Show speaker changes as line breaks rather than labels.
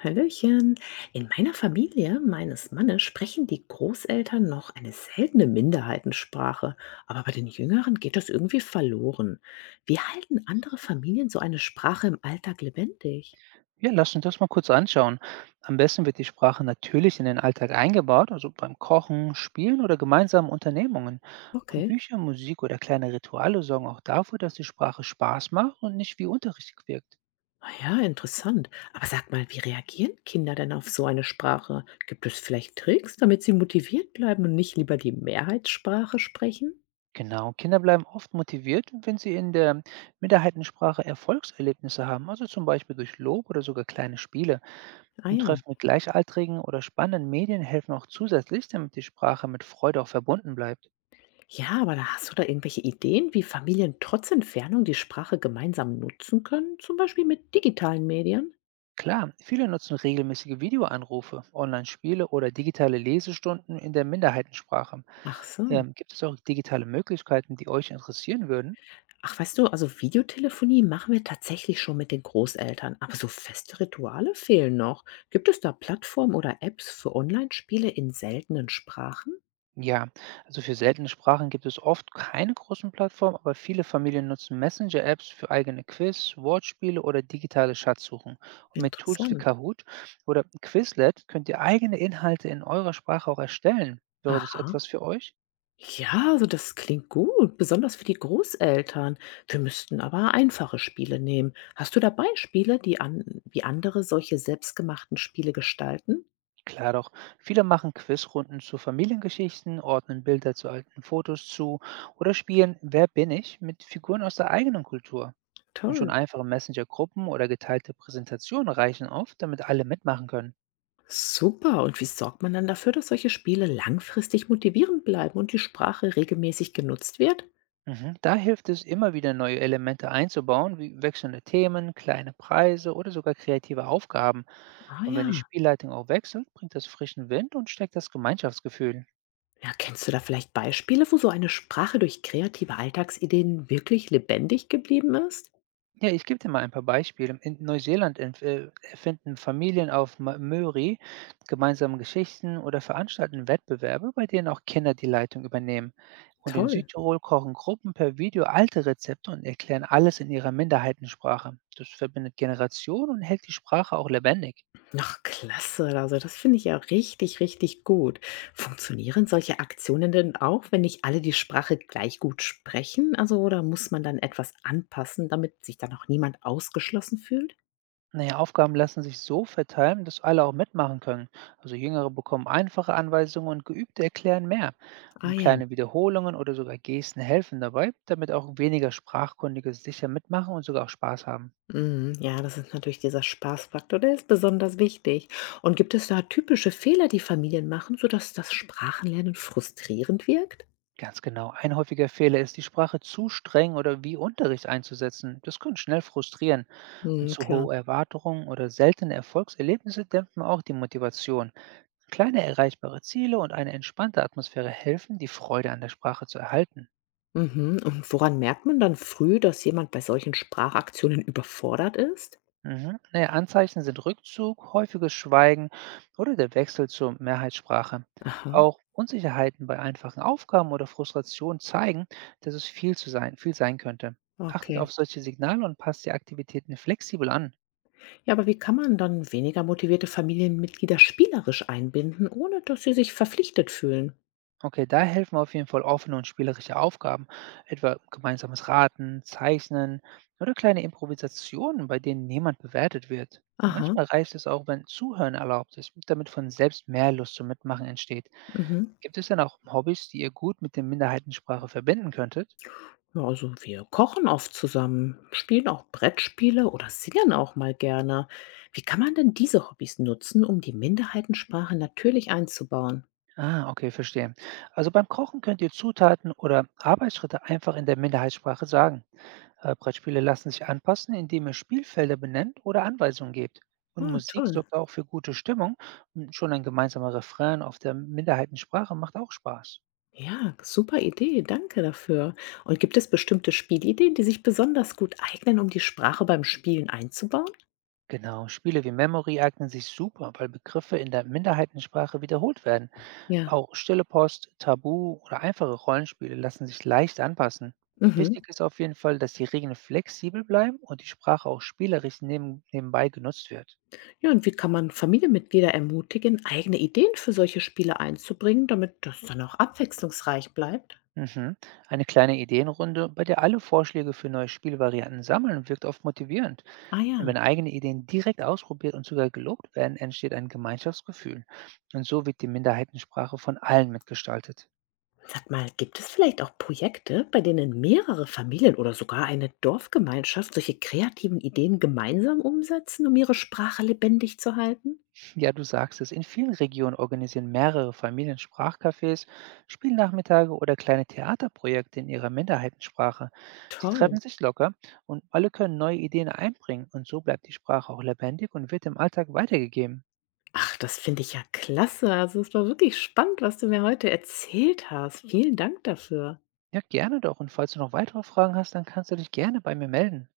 Hallöchen. In meiner Familie meines Mannes sprechen die Großeltern noch eine seltene Minderheitensprache, aber bei den Jüngeren geht das irgendwie verloren. Wie halten andere Familien so eine Sprache im Alltag lebendig?
Ja, lass uns das mal kurz anschauen. Am besten wird die Sprache natürlich in den Alltag eingebaut, also beim Kochen, Spielen oder gemeinsamen Unternehmungen. Und
Okay.
Bücher, Musik oder kleine Rituale sorgen auch dafür, dass die Sprache Spaß macht und nicht wie Unterricht wirkt.
Ah ja, interessant. Aber sag mal, wie reagieren Kinder denn auf so eine Sprache? Gibt es vielleicht Tricks, damit sie motiviert bleiben und nicht lieber die Mehrheitssprache sprechen?
Genau, Kinder bleiben oft motiviert, wenn sie in der Minderheitensprache Erfolgserlebnisse haben, also zum Beispiel durch Lob oder sogar kleine Spiele.
Ah
Im
ja.
Treffen mit Gleichaltrigen oder spannenden Medien helfen auch zusätzlich, damit die Sprache mit Freude auch verbunden bleibt.
Ja, aber da hast du da irgendwelche Ideen, wie Familien trotz Entfernung die Sprache gemeinsam nutzen können, zum Beispiel mit digitalen Medien?
Klar, viele nutzen regelmäßige Videoanrufe, Online-Spiele oder digitale Lesestunden in der Minderheitensprache.
Ach so.
Gibt es auch digitale Möglichkeiten, die euch interessieren würden?
Ach, weißt du, also Videotelefonie machen wir tatsächlich schon mit den Großeltern, aber so feste Rituale fehlen noch. Gibt es da Plattformen oder Apps für Online-Spiele in seltenen Sprachen?
Ja, also für seltene Sprachen gibt es oft keine großen Plattformen, aber viele Familien nutzen Messenger-Apps für eigene Quiz, Wortspiele oder digitale Schatzsuchen. Und mit Tools wie
Interessant.
Kahoot oder Quizlet könnt ihr eigene Inhalte in eurer Sprache auch erstellen. Wäre das
Aha.
etwas für euch?
Ja, also das klingt gut, besonders für die Großeltern. Wir müssten aber einfache Spiele nehmen. Hast du da Beispiele, die an, wie andere solche selbstgemachten Spiele gestalten?
Klar doch, viele machen Quizrunden zu Familiengeschichten, ordnen Bilder zu alten Fotos zu oder spielen Wer bin ich mit Figuren aus der eigenen Kultur. Und schon
Toll.
einfache Messenger-Gruppen oder geteilte Präsentationen reichen oft, damit alle mitmachen können.
Super. Und wie sorgt man dann dafür, dass solche Spiele langfristig motivierend bleiben und die Sprache regelmäßig genutzt wird?
Mhm. Da hilft es immer wieder neue Elemente einzubauen, wie wechselnde Themen, kleine Preise oder sogar kreative Aufgaben.
Ah
Und
ja.
wenn die Spielleitung auch wechselt, bringt das frischen Wind und steckt das Gemeinschaftsgefühl.
Ja, kennst du da vielleicht Beispiele, wo so eine Sprache durch kreative Alltagsideen wirklich lebendig geblieben ist?
Ja, ich gebe dir mal ein paar Beispiele. In Neuseeland entf erfinden Familien auf Möri gemeinsam Geschichten oder veranstalten Wettbewerbe, bei denen auch Kinder die Leitung übernehmen. Und in
Toll.
Südtirol kochen Gruppen per Video alte Rezepte und erklären alles in ihrer Minderheitensprache. Das verbindet Generationen und hält die Sprache auch lebendig.
Ach, klasse. Also, das finde ich ja richtig, richtig gut. Funktionieren solche Aktionen denn auch, wenn nicht alle die Sprache gleich gut sprechen? Also, oder muss man dann etwas anpassen, damit sich dann auch niemand ausgeschlossen fühlt?
Naja, Aufgaben lassen sich so verteilen, dass alle auch mitmachen können. Also Jüngere bekommen einfache Anweisungen und Geübte erklären mehr.
Ah
Und
ja.
kleine Wiederholungen oder sogar Gesten helfen dabei, damit auch weniger Sprachkundige sicher mitmachen und sogar auch Spaß haben.
Mhm. Ja, das ist natürlich dieser Spaßfaktor, der ist besonders wichtig. Und gibt es da typische Fehler, die Familien machen, sodass das Sprachenlernen frustrierend wirkt?
Ganz genau. Ein häufiger Fehler ist, die Sprache zu streng oder wie Unterricht einzusetzen. Das kann schnell frustrieren. Und
Mhm,
zu
klar.
hohe Erwartungen oder seltene Erfolgserlebnisse dämpfen auch die Motivation. Kleine erreichbare Ziele und eine entspannte Atmosphäre helfen, die Freude an der Sprache zu erhalten.
Mhm. Und woran merkt man dann früh, dass jemand bei solchen Sprachaktionen überfordert ist?
Mhm. Naja, Anzeichen sind Rückzug, häufiges Schweigen oder der Wechsel zur Mehrheitssprache.
Aha.
Auch Unsicherheiten bei einfachen Aufgaben oder Frustration zeigen, dass es viel sein könnte. Achtet
Okay.
auf solche Signale und passt die Aktivitäten flexibel an.
Ja, aber wie kann man dann weniger motivierte Familienmitglieder spielerisch einbinden, ohne dass sie sich verpflichtet fühlen?
Okay, da helfen auf jeden Fall offene und spielerische Aufgaben, etwa gemeinsames Raten, Zeichnen oder kleine Improvisationen, bei denen niemand bewertet wird.
Aha,
Manchmal reicht es auch, wenn Zuhören erlaubt ist, damit von selbst mehr Lust zum Mitmachen entsteht.
mhm.
Gibt es denn auch Hobbys, die ihr gut mit der Minderheitensprache verbinden könntet?
Ja, also wir kochen oft zusammen, spielen auch Brettspiele oder singen auch mal gerne. Wie kann man denn diese Hobbys nutzen, um die Minderheitensprache natürlich einzubauen?
Ah, okay, verstehe. Also beim Kochen könnt ihr Zutaten oder Arbeitsschritte einfach in der Minderheitssprache sagen. Brettspiele lassen sich anpassen, indem ihr Spielfelder benennt oder Anweisungen gebt. Und
Ah,
Musik
toll.
sorgt auch für gute Stimmung. Und schon ein gemeinsamer Refrain auf der Minderheitensprache macht auch Spaß.
Ja, super Idee, danke dafür. Und gibt es bestimmte Spielideen, die sich besonders gut eignen, um die Sprache beim Spielen einzubauen?
Genau, Spiele wie Memory eignen sich super, weil Begriffe in der Minderheitensprache wiederholt werden.
Ja.
Auch stille Post, Tabu oder einfache Rollenspiele lassen sich leicht anpassen.
Mhm.
Wichtig ist auf jeden Fall, dass die Regeln flexibel bleiben und die Sprache auch spielerisch nebenbei genutzt wird.
Ja, und wie kann man Familienmitglieder ermutigen, eigene Ideen für solche Spiele einzubringen, damit das dann auch abwechslungsreich bleibt?
Mhm. Eine kleine Ideenrunde, bei der alle Vorschläge für neue Spielvarianten sammeln, wirkt oft motivierend.
Ah
Und
ja.
wenn eigene Ideen direkt ausprobiert und sogar gelobt werden, entsteht ein Gemeinschaftsgefühl. Und so wird die Minderheitensprache von allen mitgestaltet.
Sag mal, gibt es vielleicht auch Projekte, bei denen mehrere Familien oder sogar eine Dorfgemeinschaft solche kreativen Ideen gemeinsam umsetzen, um ihre Sprache lebendig zu halten?
Ja, du sagst es. In vielen Regionen organisieren mehrere Familien Sprachcafés, Spielnachmittage oder kleine Theaterprojekte in ihrer Minderheitensprache. Sie
Toll.
treffen sich locker und alle können neue Ideen einbringen und so bleibt die Sprache auch lebendig und wird im Alltag weitergegeben.
Ach, das finde ich ja klasse. Also es war wirklich spannend, was du mir heute erzählt hast. Vielen Dank dafür.
Ja, gerne doch. Und falls du noch weitere Fragen hast, dann kannst du dich gerne bei mir melden.